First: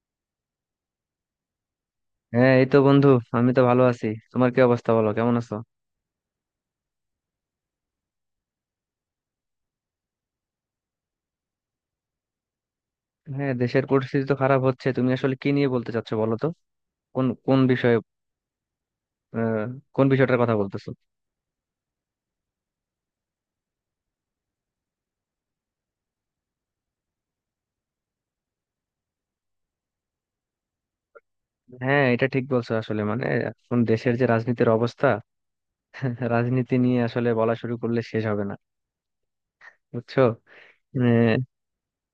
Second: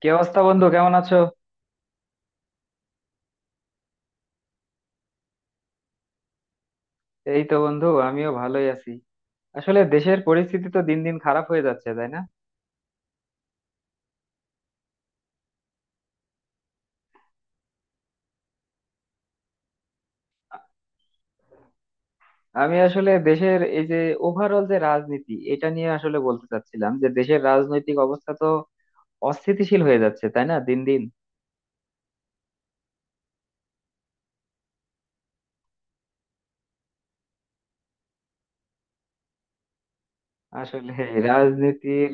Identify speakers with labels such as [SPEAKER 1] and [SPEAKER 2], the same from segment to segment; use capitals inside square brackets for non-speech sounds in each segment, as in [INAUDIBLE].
[SPEAKER 1] কি অবস্থা বন্ধু, কেমন আছো?
[SPEAKER 2] হ্যাঁ, এই তো বন্ধু। আমি তো ভালো আছি। তোমার কি অবস্থা, বলো কেমন আছো?
[SPEAKER 1] এই তো বন্ধু, আমিও ভালোই আছি। আসলে দেশের পরিস্থিতি তো দিন দিন খারাপ হয়ে যাচ্ছে, তাই না?
[SPEAKER 2] হ্যাঁ, দেশের পরিস্থিতি তো খারাপ হচ্ছে। তুমি আসলে কি নিয়ে বলতে চাচ্ছো বলো তো? কোন কোন বিষয়ে? আহ, কোন বিষয়টার কথা বলতেছো?
[SPEAKER 1] আমি আসলে দেশের এই যে ওভারঅল যে রাজনীতি, এটা নিয়ে আসলে বলতে চাচ্ছিলাম যে দেশের রাজনৈতিক অবস্থা তো অস্থিতিশীল হয়ে যাচ্ছে, তাই না, দিন দিন।
[SPEAKER 2] হ্যাঁ, এটা ঠিক বলছো। আসলে মানে এখন দেশের যে রাজনীতির অবস্থা, [LAUGHS] রাজনীতি নিয়ে আসলে বলা শুরু করলে শেষ হবে না, বুঝছো?
[SPEAKER 1] আসলে
[SPEAKER 2] আহ,
[SPEAKER 1] রাজনীতির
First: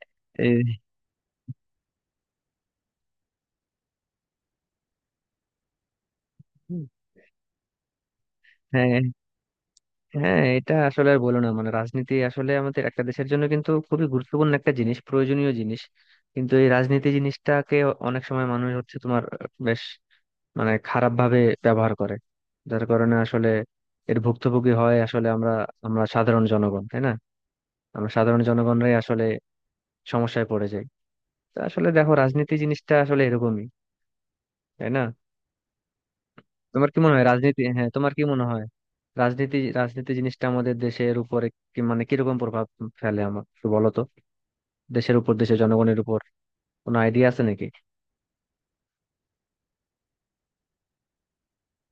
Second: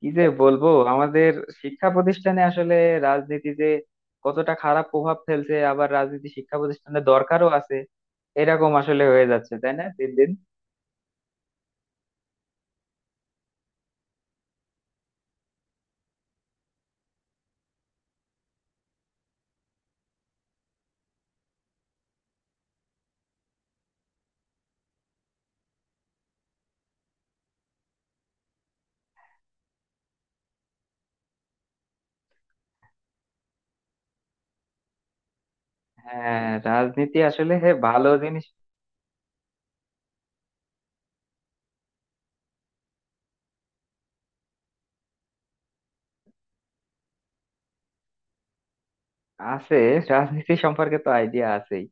[SPEAKER 1] কি যে বলবো,
[SPEAKER 2] এই-
[SPEAKER 1] আমাদের শিক্ষা প্রতিষ্ঠানে আসলে রাজনীতি যে কতটা খারাপ প্রভাব ফেলছে, আবার রাজনীতি শিক্ষা প্রতিষ্ঠানে দরকারও আছে। এরকম
[SPEAKER 2] হ্যাঁ
[SPEAKER 1] আসলে হয়ে যাচ্ছে, তাই না, দিন দিন।
[SPEAKER 2] হ্যাঁ, এটা আসলে আর বলো না। মানে রাজনীতি আসলে আমাদের একটা দেশের জন্য কিন্তু খুবই গুরুত্বপূর্ণ একটা জিনিস, প্রয়োজনীয় জিনিস। কিন্তু এই রাজনীতি জিনিসটাকে অনেক সময় মানুষ হচ্ছে তোমার, বেশ মানে খারাপ ভাবে ব্যবহার করে। যার কারণে আসলে এর ভুক্তভোগী হয় আসলে আমরা, আমরা সাধারণ জনগণ, তাই না? আমরা সাধারণ জনগণরাই আসলে সমস্যায় পড়ে যাই। তো আসলে দেখো, রাজনীতি জিনিসটা আসলে এরকমই, তাই না?
[SPEAKER 1] হ্যাঁ,
[SPEAKER 2] তোমার কি মনে
[SPEAKER 1] রাজনীতি
[SPEAKER 2] হয়
[SPEAKER 1] আসলে
[SPEAKER 2] রাজনীতি,
[SPEAKER 1] হে
[SPEAKER 2] হ্যাঁ
[SPEAKER 1] ভালো
[SPEAKER 2] তোমার কি মনে
[SPEAKER 1] জিনিস।
[SPEAKER 2] হয় রাজনীতি রাজনীতি জিনিসটা আমাদের দেশের উপরে কি মানে কিরকম প্রভাব ফেলে, আমার একটু বলো তো? দেশের উপর, দেশের জনগণের উপর কোনো আইডিয়া আছে নাকি?
[SPEAKER 1] আছে, রাজনীতি সম্পর্কে তো আইডিয়া আছেই।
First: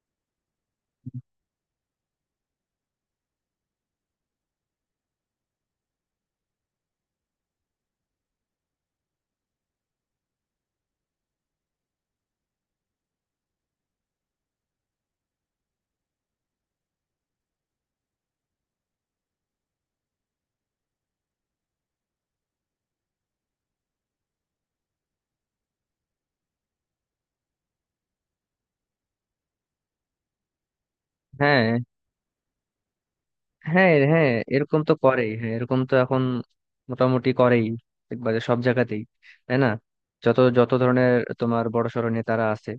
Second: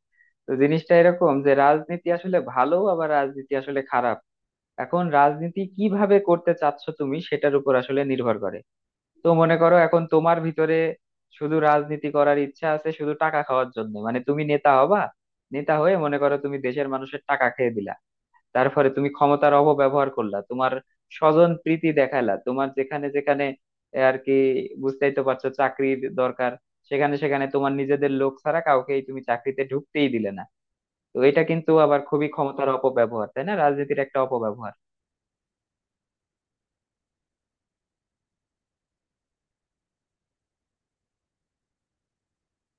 [SPEAKER 1] তো জিনিসটা এরকম যে রাজনীতি আসলে ভালো, আবার রাজনীতি আসলে খারাপ। এখন রাজনীতি কিভাবে করতে চাচ্ছ তুমি, সেটার উপর আসলে নির্ভর করে। তো মনে করো, এখন তোমার ভিতরে শুধু রাজনীতি করার ইচ্ছা আছে শুধু টাকা খাওয়ার জন্য, মানে তুমি নেতা হবা। নেতা হয়ে মনে করো তুমি দেশের মানুষের টাকা খেয়ে দিলা, তারপরে তুমি ক্ষমতার অপব্যবহার করলা, তোমার স্বজন প্রীতি দেখাইলা তোমার যেখানে যেখানে, এ আর কি, বুঝতেই তো পারছো, চাকরির দরকার, সেখানে সেখানে তোমার নিজেদের লোক ছাড়া কাউকেই তুমি চাকরিতে ঢুকতেই দিলে না। তো এটা
[SPEAKER 2] হ্যাঁ,
[SPEAKER 1] কিন্তু আবার খুবই ক্ষমতার অপব্যবহার, তাই না,
[SPEAKER 2] হ্যাঁ,
[SPEAKER 1] রাজনীতির একটা
[SPEAKER 2] হ্যাঁ,
[SPEAKER 1] অপব্যবহার।
[SPEAKER 2] এরকম তো করেই। হ্যাঁ, এরকম তো এখন মোটামুটি করেই, একবারে সব জায়গাতেই, তাই না? যত যত ধরনের তোমার বড়সড় নেতারা আছে,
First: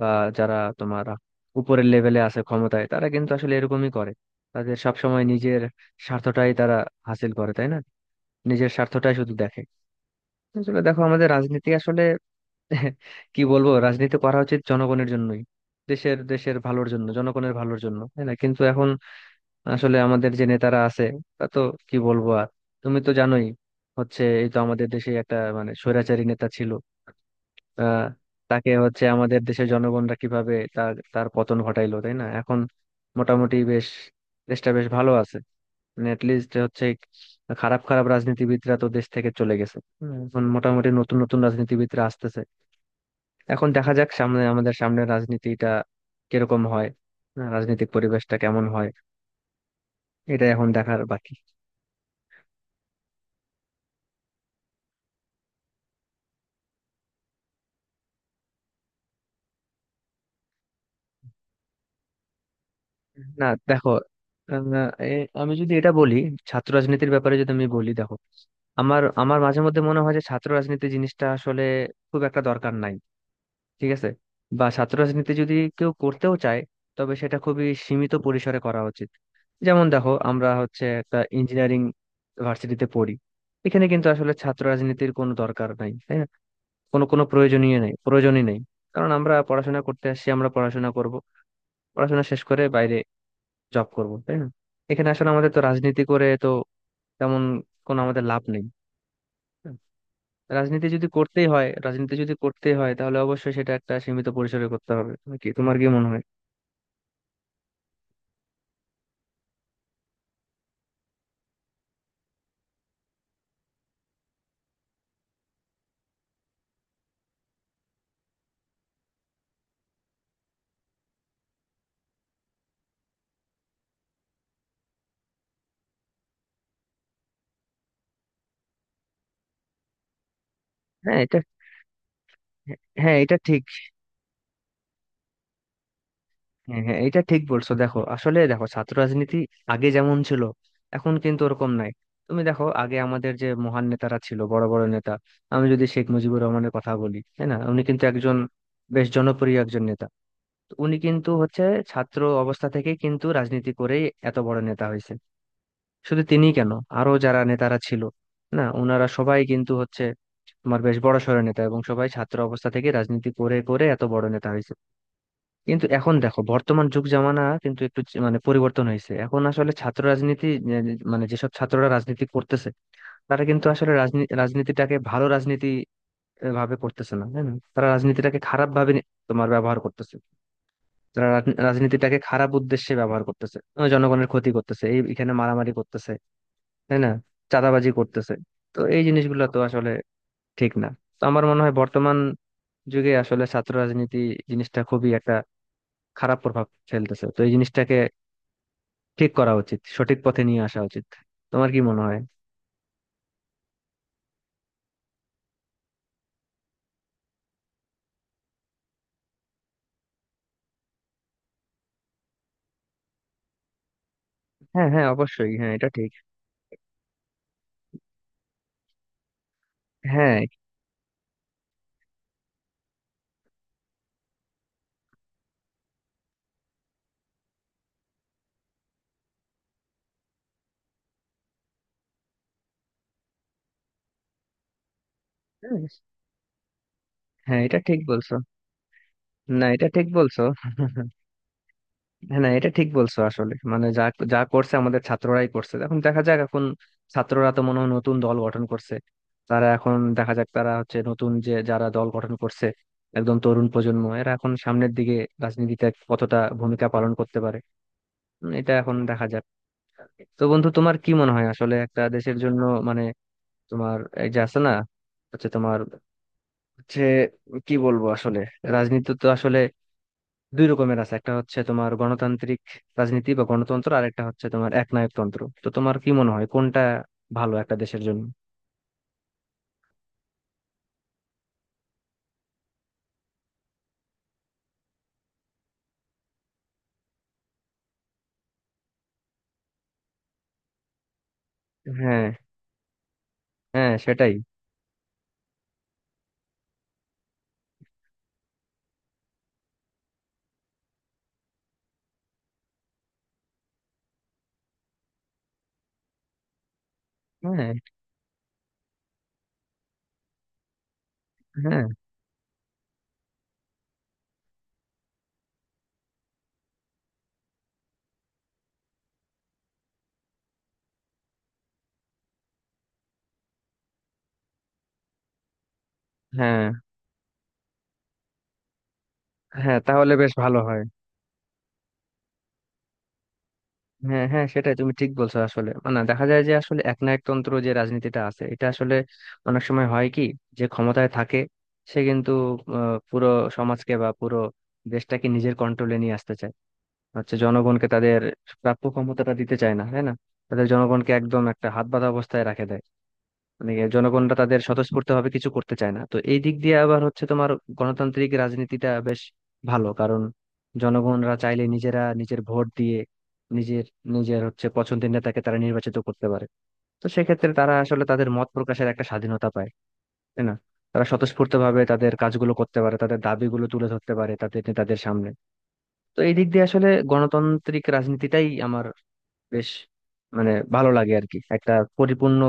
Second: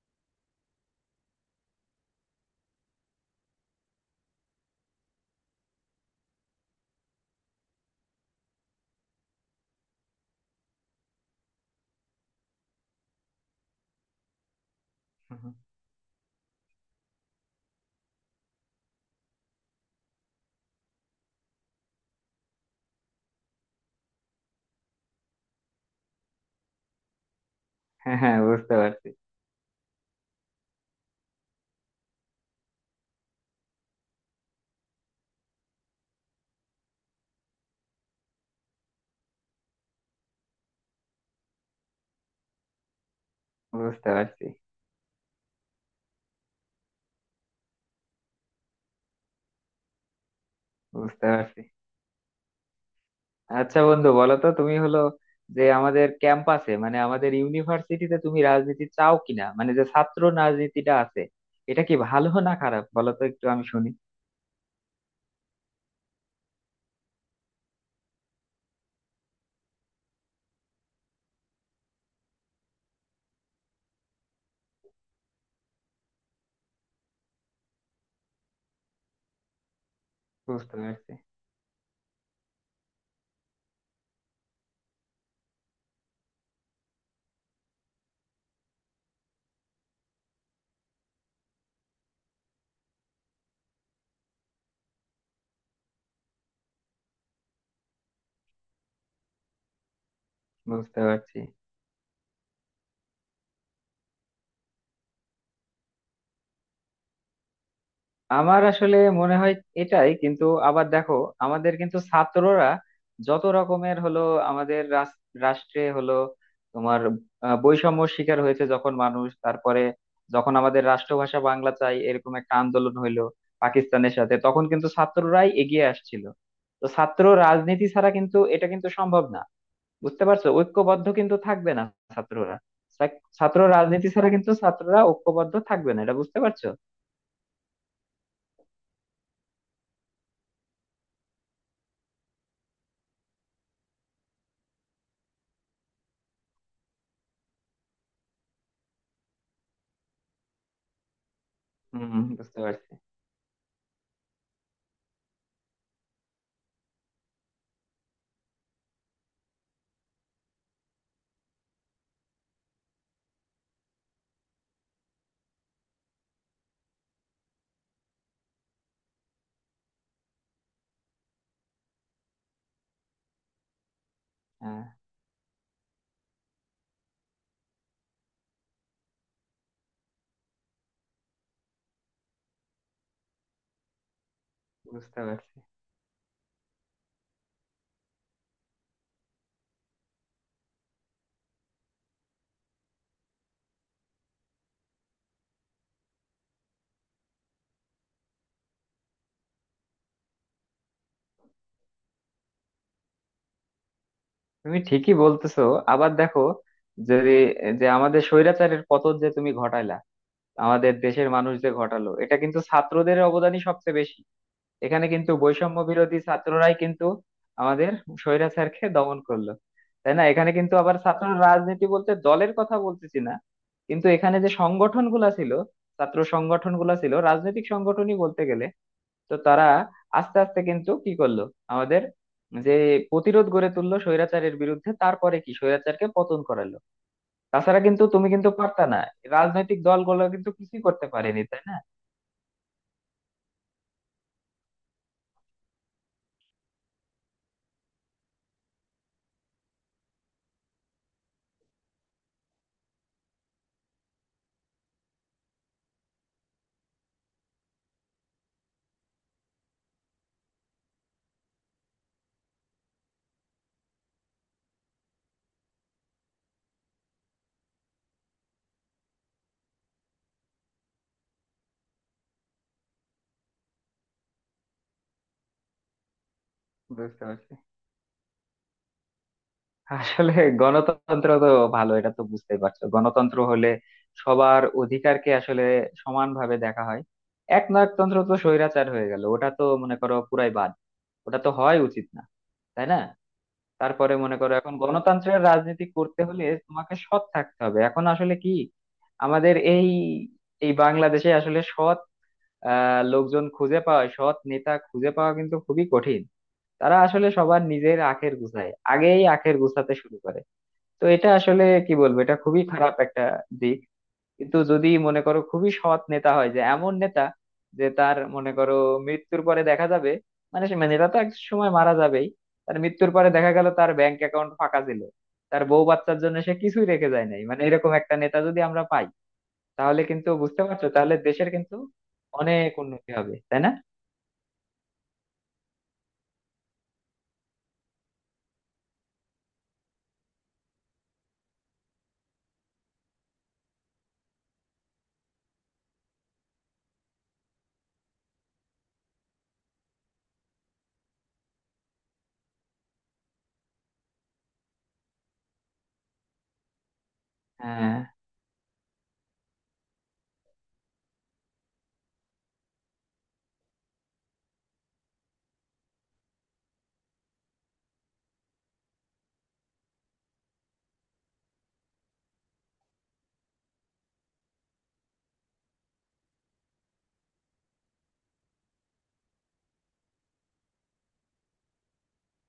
[SPEAKER 2] বা যারা তোমার উপরের লেভেলে আছে ক্ষমতায়, তারা কিন্তু আসলে এরকমই করে। তাদের সবসময় নিজের স্বার্থটাই তারা হাসিল করে, তাই না? নিজের স্বার্থটাই শুধু দেখে। আসলে দেখো আমাদের রাজনীতি আসলে [LAUGHS] কি বলবো, রাজনীতি করা উচিত জনগণের
[SPEAKER 1] হুম,
[SPEAKER 2] জন্যই,
[SPEAKER 1] হুম।
[SPEAKER 2] দেশের দেশের ভালোর জন্য, জনগণের ভালোর জন্য, তাই না? কিন্তু এখন আসলে আমাদের যে নেতারা আছে তা তো কি বলবো আর, তুমি তো জানোই। হচ্ছে এই তো আমাদের দেশে একটা মানে স্বৈরাচারী নেতা ছিল, আহ
[SPEAKER 1] হ্যাঁ হ্যাঁ,
[SPEAKER 2] তাকে
[SPEAKER 1] বুঝতে
[SPEAKER 2] হচ্ছে
[SPEAKER 1] পারছি।
[SPEAKER 2] আমাদের দেশের জনগণরা কিভাবে তার তার পতন ঘটাইলো, তাই না? এখন মোটামুটি বেশ, দেশটা বেশ ভালো আছে। মানে লিস্ট হচ্ছে, খারাপ খারাপ রাজনীতিবিদরা তো দেশ থেকে চলে গেছে। হুম, এখন মোটামুটি নতুন নতুন রাজনীতিবিদরা আসতেছে। এখন দেখা যাক
[SPEAKER 1] বুঝতে
[SPEAKER 2] সামনে,
[SPEAKER 1] পারছি।
[SPEAKER 2] আমাদের সামনে রাজনীতিটা কিরকম হয়। হ্যাঁ, রাজনৈতিক পরিবেশটা কেমন হয়, এটা এখন দেখার
[SPEAKER 1] বুঝতে
[SPEAKER 2] বাকি।
[SPEAKER 1] পারছি। আচ্ছা বন্ধু, বলো তো তুমি হলো যে আমাদের ক্যাম্পাসে, মানে আমাদের ইউনিভার্সিটিতে তুমি রাজনীতি চাও কিনা, মানে যে ছাত্র রাজনীতিটা আছে এটা কি ভালো না খারাপ, বলো তো একটু
[SPEAKER 2] না
[SPEAKER 1] আমি শুনি।
[SPEAKER 2] দেখো, আহ, এ- আমি যদি এটা বলি, ছাত্র রাজনীতির ব্যাপারে যদি আমি বলি, দেখো আমার আমার মাঝে মধ্যে মনে হয় যে ছাত্র রাজনীতি জিনিসটা আসলে খুব একটা দরকার নাই, ঠিক আছে? বা ছাত্র রাজনীতি যদি কেউ করতেও চায়, তবে সেটা খুবই সীমিত পরিসরে করা উচিত। যেমন দেখো আমরা
[SPEAKER 1] বুঝতে
[SPEAKER 2] হচ্ছে
[SPEAKER 1] পারছি।
[SPEAKER 2] একটা ইঞ্জিনিয়ারিং ভার্সিটিতে পড়ি। এখানে কিন্তু আসলে ছাত্র রাজনীতির কোনো দরকার নাই, তাই না? কোনো কোনো প্রয়োজনীয় নেই, প্রয়োজনই নেই। কারণ আমরা পড়াশোনা করতে আসছি, আমরা পড়াশোনা করব, পড়াশোনা শেষ করে বাইরে জব করব, তাই না? এখানে আসলে আমাদের তো রাজনীতি করে তো তেমন কোনো আমাদের লাভ নেই। হুম।
[SPEAKER 1] বুঝতে পারছি।
[SPEAKER 2] রাজনীতি যদি করতেই হয় তাহলে অবশ্যই সেটা একটা সীমিত পরিসরে করতে হবে। তুমি কি, তোমার কি মনে হয়?
[SPEAKER 1] আমার আসলে মনে হয় এটাই। কিন্তু আবার দেখো, আমাদের কিন্তু ছাত্ররা যত রকমের হলো আমাদের রাষ্ট্রে হলো তোমার বৈষম্য শিকার হয়েছে যখন মানুষ, তারপরে যখন আমাদের রাষ্ট্রভাষা বাংলা চাই এরকম একটা আন্দোলন হইলো পাকিস্তানের সাথে, তখন কিন্তু ছাত্ররাই এগিয়ে আসছিল। তো ছাত্র রাজনীতি ছাড়া কিন্তু এটা কিন্তু সম্ভব না, বুঝতে পারছো, ঐক্যবদ্ধ
[SPEAKER 2] হ্যাঁ
[SPEAKER 1] কিন্তু
[SPEAKER 2] এটা,
[SPEAKER 1] থাকবে না ছাত্ররা।
[SPEAKER 2] হ্যাঁ এটা
[SPEAKER 1] ছাত্র
[SPEAKER 2] ঠিক।
[SPEAKER 1] রাজনীতি ছাড়া কিন্তু ছাত্ররা ঐক্যবদ্ধ থাকবে না, এটা বুঝতে পারছো।
[SPEAKER 2] হ্যাঁ হ্যাঁ, এটা ঠিক বলছো। দেখো আসলে, দেখো ছাত্র রাজনীতি আগে যেমন ছিল এখন কিন্তু ওরকম নাই। তুমি দেখো আগে আমাদের যে মহান নেতারা ছিল, বড় বড় নেতা, আমি যদি শেখ মুজিবুর রহমানের কথা বলি, তাই না, উনি কিন্তু একজন বেশ জনপ্রিয় একজন নেতা। তো উনি কিন্তু হচ্ছে ছাত্র
[SPEAKER 1] হম, বুঝতে
[SPEAKER 2] অবস্থা
[SPEAKER 1] পারছি।
[SPEAKER 2] থেকে কিন্তু রাজনীতি করেই এত বড় নেতা হয়েছে। শুধু তিনি কেন, আরো যারা নেতারা ছিল না, ওনারা সবাই কিন্তু হচ্ছে তোমার বেশ বড় সড় নেতা, এবং সবাই ছাত্র অবস্থা থেকে রাজনীতি করে করে এত বড় নেতা হয়েছে। কিন্তু এখন দেখো বর্তমান যুগ জামানা কিন্তু একটু মানে পরিবর্তন হয়েছে। এখন আসলে ছাত্র রাজনীতি, এ, মানে যেসব ছাত্ররা রাজনীতি করতেছে তারা কিন্তু আসলে রাজনীতি
[SPEAKER 1] হ্যাঁ,
[SPEAKER 2] রাজনীতিটাকে ভালো রাজনীতি ভাবে করতেছে না, তাই না? তারা রাজনীতিটাকে খারাপ ভাবে তোমার ব্যবহার করতেছে। তারা রাজনীতিটাকে খারাপ উদ্দেশ্যে ব্যবহার করতেছে। জনগণের ক্ষতি করতেছে, এই
[SPEAKER 1] বুঝতে
[SPEAKER 2] এখানে
[SPEAKER 1] পারছি।
[SPEAKER 2] মারামারি করতেছে, তাই না? চাঁদাবাজি করতেছে। তো এই জিনিসগুলো তো আসলে ঠিক না। তো আমার মনে হয় বর্তমান যুগে আসলে ছাত্র রাজনীতি জিনিসটা খুবই একটা খারাপ প্রভাব ফেলতেছে। তো এই জিনিসটাকে ঠিক করা উচিত, সঠিক পথে নিয়ে আসা উচিত। তোমার কি মনে হয়?
[SPEAKER 1] তুমি ঠিকই বলতেছো। আবার দেখো, যদি যে আমাদের স্বৈরাচারের পতন যে তুমি ঘটাইলা, আমাদের দেশের মানুষ যে ঘটালো, এটা কিন্তু ছাত্রদের অবদানই সবচেয়ে বেশি।
[SPEAKER 2] হ্যাঁ হ্যাঁ,
[SPEAKER 1] এখানে কিন্তু
[SPEAKER 2] অবশ্যই। হ্যাঁ,
[SPEAKER 1] বৈষম্য
[SPEAKER 2] এটা ঠিক।
[SPEAKER 1] বিরোধী ছাত্ররাই কিন্তু আমাদের স্বৈরাচারকে দমন করলো, তাই না।
[SPEAKER 2] হ্যাঁ
[SPEAKER 1] এখানে কিন্তু আবার ছাত্র রাজনীতি বলতে দলের কথা বলতেছি না, কিন্তু এখানে যে সংগঠন গুলা ছিল, ছাত্র সংগঠন গুলা ছিল রাজনৈতিক সংগঠনই বলতে গেলে। তো তারা আস্তে আস্তে কিন্তু কি করলো, আমাদের যে প্রতিরোধ গড়ে তুললো স্বৈরাচারের বিরুদ্ধে, তারপরে কি
[SPEAKER 2] হ্যাঁ।
[SPEAKER 1] স্বৈরাচারকে পতন করালো।
[SPEAKER 2] হ্যাঁ, এটা
[SPEAKER 1] তাছাড়া
[SPEAKER 2] ঠিক
[SPEAKER 1] কিন্তু তুমি
[SPEAKER 2] বলছো।
[SPEAKER 1] কিন্তু পারতা না,
[SPEAKER 2] না
[SPEAKER 1] রাজনৈতিক
[SPEAKER 2] এটা ঠিক
[SPEAKER 1] দলগুলো
[SPEAKER 2] বলছো।
[SPEAKER 1] কিন্তু কিছুই
[SPEAKER 2] [LAUGHS]
[SPEAKER 1] করতে পারেনি, তাই না।
[SPEAKER 2] না এটা ঠিক বলছো। আসলে মানে যা যা করছে আমাদের ছাত্ররাই করছে। এখন দেখা যাক, এখন ছাত্ররা তো মনে হয় নতুন দল গঠন করছে। তারা, এখন দেখা যাক তারা হচ্ছে নতুন যে যারা দল গঠন করছে, একদম তরুণ প্রজন্ম, এরা এখন সামনের দিকে রাজনীতিতে কতটা ভূমিকা পালন করতে পারে। এটা এখন দেখা যাক। তো বন্ধু তোমার কি মনে হয় আসলে একটা দেশের জন্য, মানে তোমার এই যে আছে না, হচ্ছে তোমার হচ্ছে কি বলবো আসলে, রাজনীতি তো আসলে দুই রকমের আছে, একটা হচ্ছে তোমার গণতান্ত্রিক রাজনীতি বা গণতন্ত্র, আর একটা হচ্ছে তোমার একনায়কতন্ত্র। তো তোমার কি মনে হয় কোনটা
[SPEAKER 1] বুঝতে পারছি।
[SPEAKER 2] ভালো একটা দেশের জন্য?
[SPEAKER 1] আসলে গণতন্ত্র তো ভালো, এটা তো বুঝতেই পারছো। গণতন্ত্র হলে সবার অধিকারকে আসলে সমানভাবে দেখা হয়। একনায়কতন্ত্র তো স্বৈরাচার হয়ে গেল, ওটা তো মনে করো পুরাই বাদ, ওটা তো হয় উচিত না,
[SPEAKER 2] হ্যাঁ,
[SPEAKER 1] তাই না।
[SPEAKER 2] হ্যাঁ
[SPEAKER 1] তারপরে
[SPEAKER 2] সেটাই।
[SPEAKER 1] মনে করো, এখন গণতন্ত্রের রাজনীতি করতে হলে তোমাকে সৎ থাকতে হবে। এখন আসলে কি, আমাদের এই এই বাংলাদেশে আসলে সৎ লোকজন খুঁজে পাওয়া, সৎ নেতা খুঁজে পাওয়া কিন্তু খুবই কঠিন। তারা আসলে সবার
[SPEAKER 2] হ্যাঁ
[SPEAKER 1] নিজের আখের গুছায়, আগেই আখের গুছাতে শুরু করে। তো এটা আসলে
[SPEAKER 2] হ্যাঁ
[SPEAKER 1] কি বলবো, এটা খুবই খারাপ একটা দিক। কিন্তু যদি মনে করো খুবই সৎ নেতা হয়, যে এমন নেতা যে তার মনে করো মৃত্যুর পরে দেখা যাবে, মানে মানে নেতা তো এক সময় মারা যাবেই, তার মৃত্যুর পরে দেখা গেল তার ব্যাংক অ্যাকাউন্ট ফাঁকা ছিল, তার বউ বাচ্চার জন্য সে
[SPEAKER 2] হ্যাঁ
[SPEAKER 1] কিছুই রেখে যায় নাই, মানে এরকম একটা নেতা যদি আমরা পাই,
[SPEAKER 2] হ্যাঁ,
[SPEAKER 1] তাহলে
[SPEAKER 2] তাহলে
[SPEAKER 1] কিন্তু
[SPEAKER 2] বেশ ভালো
[SPEAKER 1] বুঝতে
[SPEAKER 2] হয়।
[SPEAKER 1] পারছো, তাহলে দেশের কিন্তু অনেক উন্নতি হবে, তাই না।
[SPEAKER 2] হ্যাঁ হ্যাঁ সেটাই, তুমি ঠিক বলছো। আসলে মানে দেখা যায় যে আসলে একনায়কতন্ত্র যে রাজনীতিটা আছে এটা আসলে অনেক সময় হয় কি, যে ক্ষমতায় থাকে সে কিন্তু পুরো সমাজকে বা পুরো দেশটাকে নিজের কন্ট্রোলে নিয়ে আসতে চায়। হচ্ছে জনগণকে তাদের প্রাপ্য ক্ষমতাটা দিতে চায় না, তাই না? তাদের জনগণকে একদম একটা হাত বাঁধা অবস্থায় রাখে দেয়। মানে ইয়ে জনগণরা তাদের স্বতঃস্ফূর্তভাবে কিছু করতে চায় না। তো এই দিক দিয়ে আবার হচ্ছে তোমার
[SPEAKER 1] হ্যাঁ
[SPEAKER 2] গণতান্ত্রিক রাজনীতিটা বেশ ভালো, কারণ জনগণরা চাইলে নিজেরা নিজের ভোট দিয়ে নিজের নিজের হচ্ছে পছন্দের নেতাকে তারা নির্বাচিত করতে পারে। তো সেক্ষেত্রে তারা আসলে তাদের মত প্রকাশের একটা স্বাধীনতা পায়, তাই না? তারা স্বতঃস্ফূর্তভাবে তাদের কাজগুলো করতে পারে, তাদের দাবিগুলো তুলে ধরতে পারে তাদের নেতাদের সামনে। তো এই দিক দিয়ে আসলে গণতান্ত্রিক রাজনীতিটাই আমার বেশ মানে ভালো লাগে আর কি। একটা পরিপূর্ণ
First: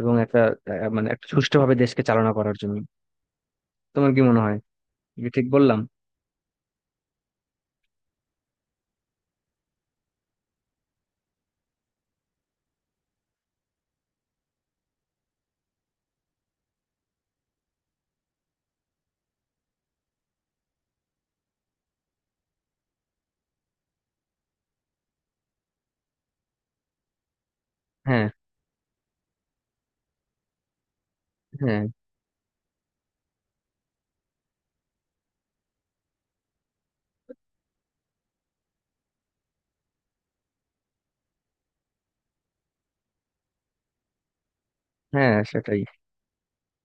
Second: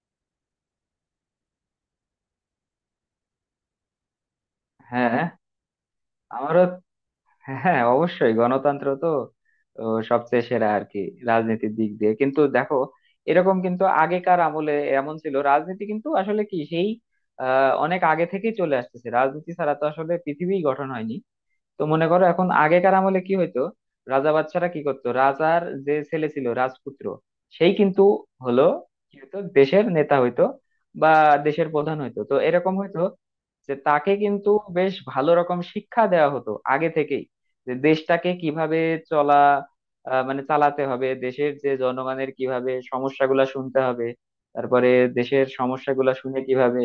[SPEAKER 2] এবং একটা মানে একটা সুষ্ঠুভাবে দেশকে চালনা করার জন্য। তোমার কি মনে হয়,
[SPEAKER 1] হ্যাঁ,
[SPEAKER 2] কি ঠিক বললাম?
[SPEAKER 1] আমারও। হ্যাঁ, অবশ্যই গণতন্ত্র তো ও, সবচেয়ে সেরা আর কি। রাজনীতির দিক দিয়ে কিন্তু দেখো, এরকম কিন্তু আগেকার আমলে এমন ছিল, রাজনীতি কিন্তু আসলে কি সেই অনেক আগে থেকেই চলে আসতেছে, রাজনীতি ছাড়া তো আসলে পৃথিবী গঠন হয়নি। তো মনে করো, এখন আগেকার আমলে কি হইতো, রাজা বাচ্চারা কি করতো, রাজার যে ছেলে ছিল রাজপুত্র, সেই কিন্তু
[SPEAKER 2] হ্যাঁ
[SPEAKER 1] হলো কি হইতো, দেশের নেতা হইতো বা দেশের
[SPEAKER 2] হ্যাঁ,
[SPEAKER 1] প্রধান হইতো। তো এরকম হইতো যে তাকে কিন্তু বেশ ভালো রকম শিক্ষা দেওয়া হতো আগে থেকেই, যে দেশটাকে কিভাবে চলা মানে চালাতে হবে, দেশের যে জনগণের কিভাবে সমস্যাগুলা শুনতে হবে, তারপরে
[SPEAKER 2] হ্যাঁ
[SPEAKER 1] দেশের
[SPEAKER 2] সেটাই।
[SPEAKER 1] সমস্যাগুলা শুনে কিভাবে,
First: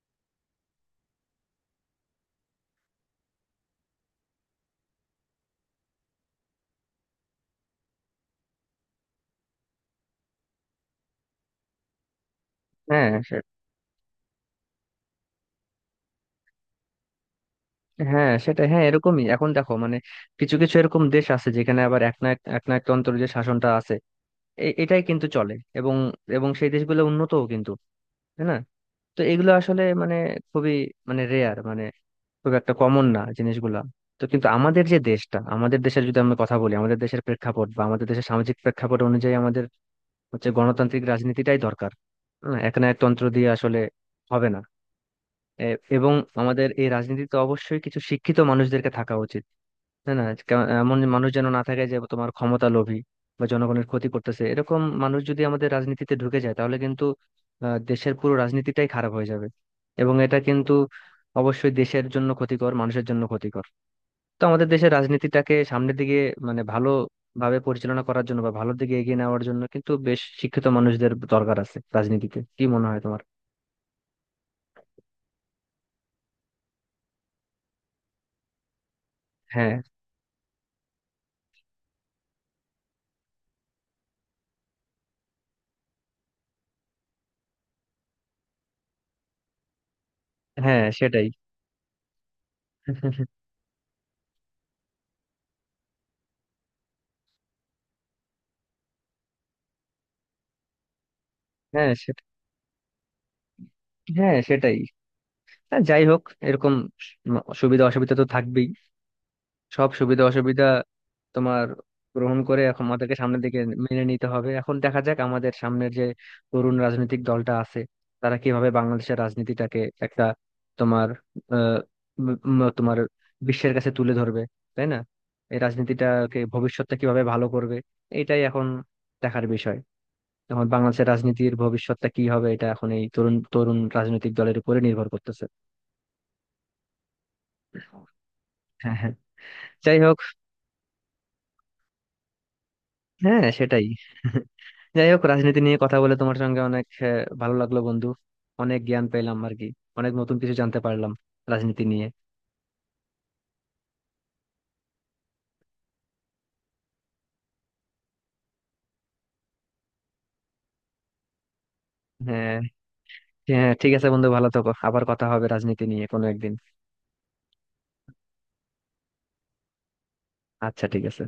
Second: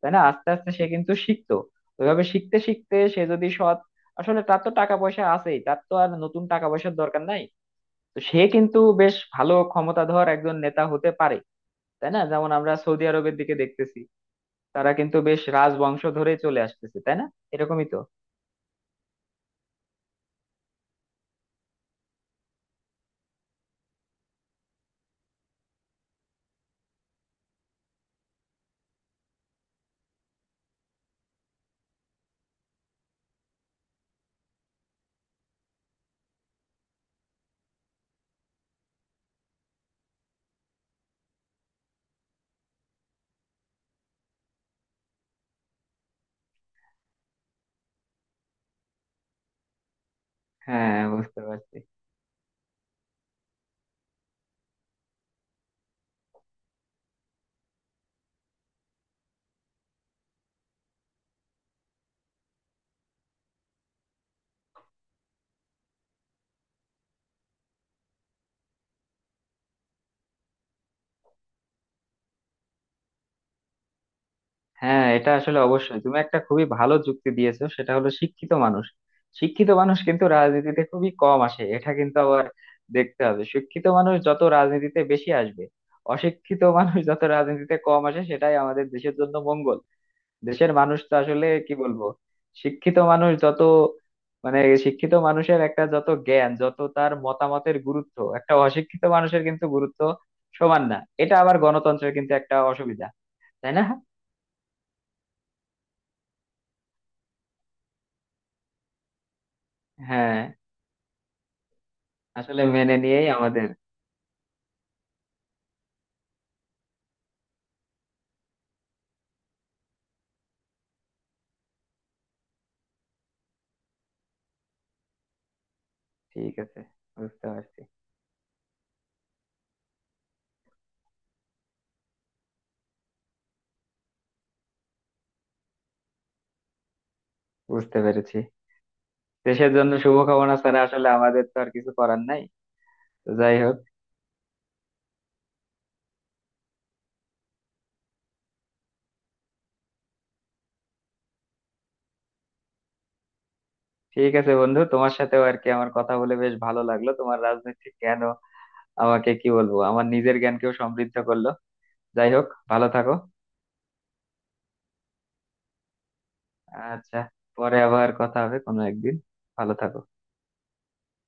[SPEAKER 1] তাই না, আস্তে আস্তে সে কিন্তু শিখতো। ওইভাবে শিখতে শিখতে সে যদি সৎ, আসলে তার তো টাকা পয়সা আছেই, তার তো আর নতুন টাকা পয়সার দরকার নাই, তো সে কিন্তু বেশ ভালো ক্ষমতাধর একজন নেতা হতে পারে, তাই না। যেমন আমরা সৌদি
[SPEAKER 2] হ্যাঁ
[SPEAKER 1] আরবের
[SPEAKER 2] সে-
[SPEAKER 1] দিকে দেখতেছি, তারা কিন্তু বেশ রাজবংশ ধরে চলে আসতেছে, তাই না, এরকমই তো।
[SPEAKER 2] হ্যাঁ সেটাই। হ্যাঁ এরকমই। এখন দেখো মানে কিছু কিছু এরকম দেশ আছে যেখানে আবার একনায়কতন্ত্র যে শাসনটা আছে এটাই কিন্তু চলে, এবং এবং সেই দেশগুলো উন্নতও কিন্তু, তাই না? তো এগুলো আসলে মানে খুবই মানে রেয়ার, খুব একটা কমন না জিনিসগুলা। তো কিন্তু আমাদের যে দেশটা, আমাদের দেশের যদি আমরা কথা বলি, আমাদের দেশের প্রেক্ষাপট বা আমাদের দেশের সামাজিক প্রেক্ষাপট অনুযায়ী আমাদের হচ্ছে গণতান্ত্রিক রাজনীতিটাই দরকার। হ্যাঁ, এক না তন্ত্র দিয়ে আসলে হবে না। এবং আমাদের এই রাজনীতিতে অবশ্যই কিছু শিক্ষিত মানুষদেরকে থাকা উচিত, তাই না? এমন
[SPEAKER 1] হ্যাঁ,
[SPEAKER 2] মানুষ
[SPEAKER 1] বুঝতে
[SPEAKER 2] যেন না
[SPEAKER 1] পারছি।
[SPEAKER 2] থাকে যে তোমার ক্ষমতা লোভী বা জনগণের ক্ষতি করতেছে। এরকম মানুষ যদি আমাদের রাজনীতিতে ঢুকে যায় তাহলে কিন্তু দেশের পুরো রাজনীতিটাই খারাপ হয়ে যাবে। এবং এটা কিন্তু অবশ্যই দেশের জন্য ক্ষতিকর, মানুষের জন্য ক্ষতিকর। তো আমাদের দেশের রাজনীতিটাকে সামনের দিকে মানে ভালো ভাবে পরিচালনা করার জন্য বা ভালোর দিকে এগিয়ে নেওয়ার জন্য কিন্তু বেশ শিক্ষিত মানুষদের দরকার আছে রাজনীতিতে। কি মনে হয় তোমার?
[SPEAKER 1] হ্যাঁ, এটা আসলে অবশ্যই তুমি একটা খুবই ভালো যুক্তি দিয়েছো, সেটা হলো শিক্ষিত মানুষ। শিক্ষিত
[SPEAKER 2] হ্যাঁ
[SPEAKER 1] মানুষ কিন্তু রাজনীতিতে খুবই কম আসে, এটা কিন্তু আবার দেখতে হবে। শিক্ষিত মানুষ যত রাজনীতিতে বেশি আসবে, অশিক্ষিত মানুষ যত রাজনীতিতে কম আসে, সেটাই আমাদের দেশের জন্য মঙ্গল। দেশের
[SPEAKER 2] হ্যাঁ
[SPEAKER 1] মানুষ তো
[SPEAKER 2] সেটাই।
[SPEAKER 1] আসলে কি বলবো, শিক্ষিত মানুষ
[SPEAKER 2] [LAUGHS]
[SPEAKER 1] যত, মানে শিক্ষিত মানুষের একটা যত জ্ঞান, যত তার মতামতের গুরুত্ব, একটা অশিক্ষিত মানুষের কিন্তু গুরুত্ব সমান না, এটা আবার
[SPEAKER 2] হ্যাঁ
[SPEAKER 1] গণতন্ত্রের
[SPEAKER 2] সেটাই।
[SPEAKER 1] কিন্তু একটা অসুবিধা, তাই না।
[SPEAKER 2] হ্যাঁ সেটাই। হ্যাঁ, যাই হোক এরকম সুবিধা অসুবিধা তো থাকবেই। সব সুবিধা
[SPEAKER 1] হ্যাঁ।
[SPEAKER 2] অসুবিধা তোমার গ্রহণ করে
[SPEAKER 1] আসলে
[SPEAKER 2] এখন
[SPEAKER 1] মেনে
[SPEAKER 2] আমাদেরকে
[SPEAKER 1] নিয়েই
[SPEAKER 2] সামনের দিকে
[SPEAKER 1] আমাদের।
[SPEAKER 2] মেনে নিতে হবে। এখন দেখা যাক আমাদের সামনের যে তরুণ রাজনৈতিক দলটা আছে তারা কিভাবে বাংলাদেশের রাজনীতিটাকে একটা তোমার আহ উম, উম, তোমার বিশ্বের কাছে তুলে ধরবে, তাই না? এই রাজনীতিটাকে,
[SPEAKER 1] ঠিক আছে,
[SPEAKER 2] ভবিষ্যৎটা কিভাবে
[SPEAKER 1] বুঝতে
[SPEAKER 2] ভালো করবে
[SPEAKER 1] পারছি।
[SPEAKER 2] এটাই এখন দেখার বিষয়। এখন বাংলাদেশের রাজনীতির ভবিষ্যৎটা কি হবে এটা এখন এই তরুণ তরুণ রাজনৈতিক দলের উপরে নির্ভর করতেছে।
[SPEAKER 1] বুঝতে পেরেছি।
[SPEAKER 2] হ্যাঁ হ্যাঁ।
[SPEAKER 1] দেশের জন্য
[SPEAKER 2] যাই হোক,
[SPEAKER 1] শুভকামনা ছাড়া আসলে আমাদের তো আর কিছু করার নাই। তো
[SPEAKER 2] হ্যাঁ
[SPEAKER 1] যাই হোক,
[SPEAKER 2] সেটাই। যাই হোক, রাজনীতি নিয়ে কথা বলে তোমার সঙ্গে অনেক ভালো লাগলো বন্ধু। অনেক জ্ঞান পেলাম আর কি, অনেক নতুন কিছু জানতে পারলাম রাজনীতি নিয়ে।
[SPEAKER 1] ঠিক আছে বন্ধু, তোমার সাথেও আর কি আমার কথা বলে বেশ ভালো লাগলো। তোমার রাজনৈতিক জ্ঞান আমাকে, কি বলবো, আমার নিজের জ্ঞানকেও সমৃদ্ধ করলো। যাই হোক,
[SPEAKER 2] হ্যাঁ
[SPEAKER 1] ভালো থাকো।
[SPEAKER 2] হ্যাঁ, ঠিক আছে বন্ধু, ভালো থাকো। আবার কথা হবে রাজনীতি নিয়ে কোনো একদিন।
[SPEAKER 1] আচ্ছা, পরে আবার কথা হবে কোনো একদিন। ভালো থাকো।
[SPEAKER 2] আচ্ছা, ঠিক আছে।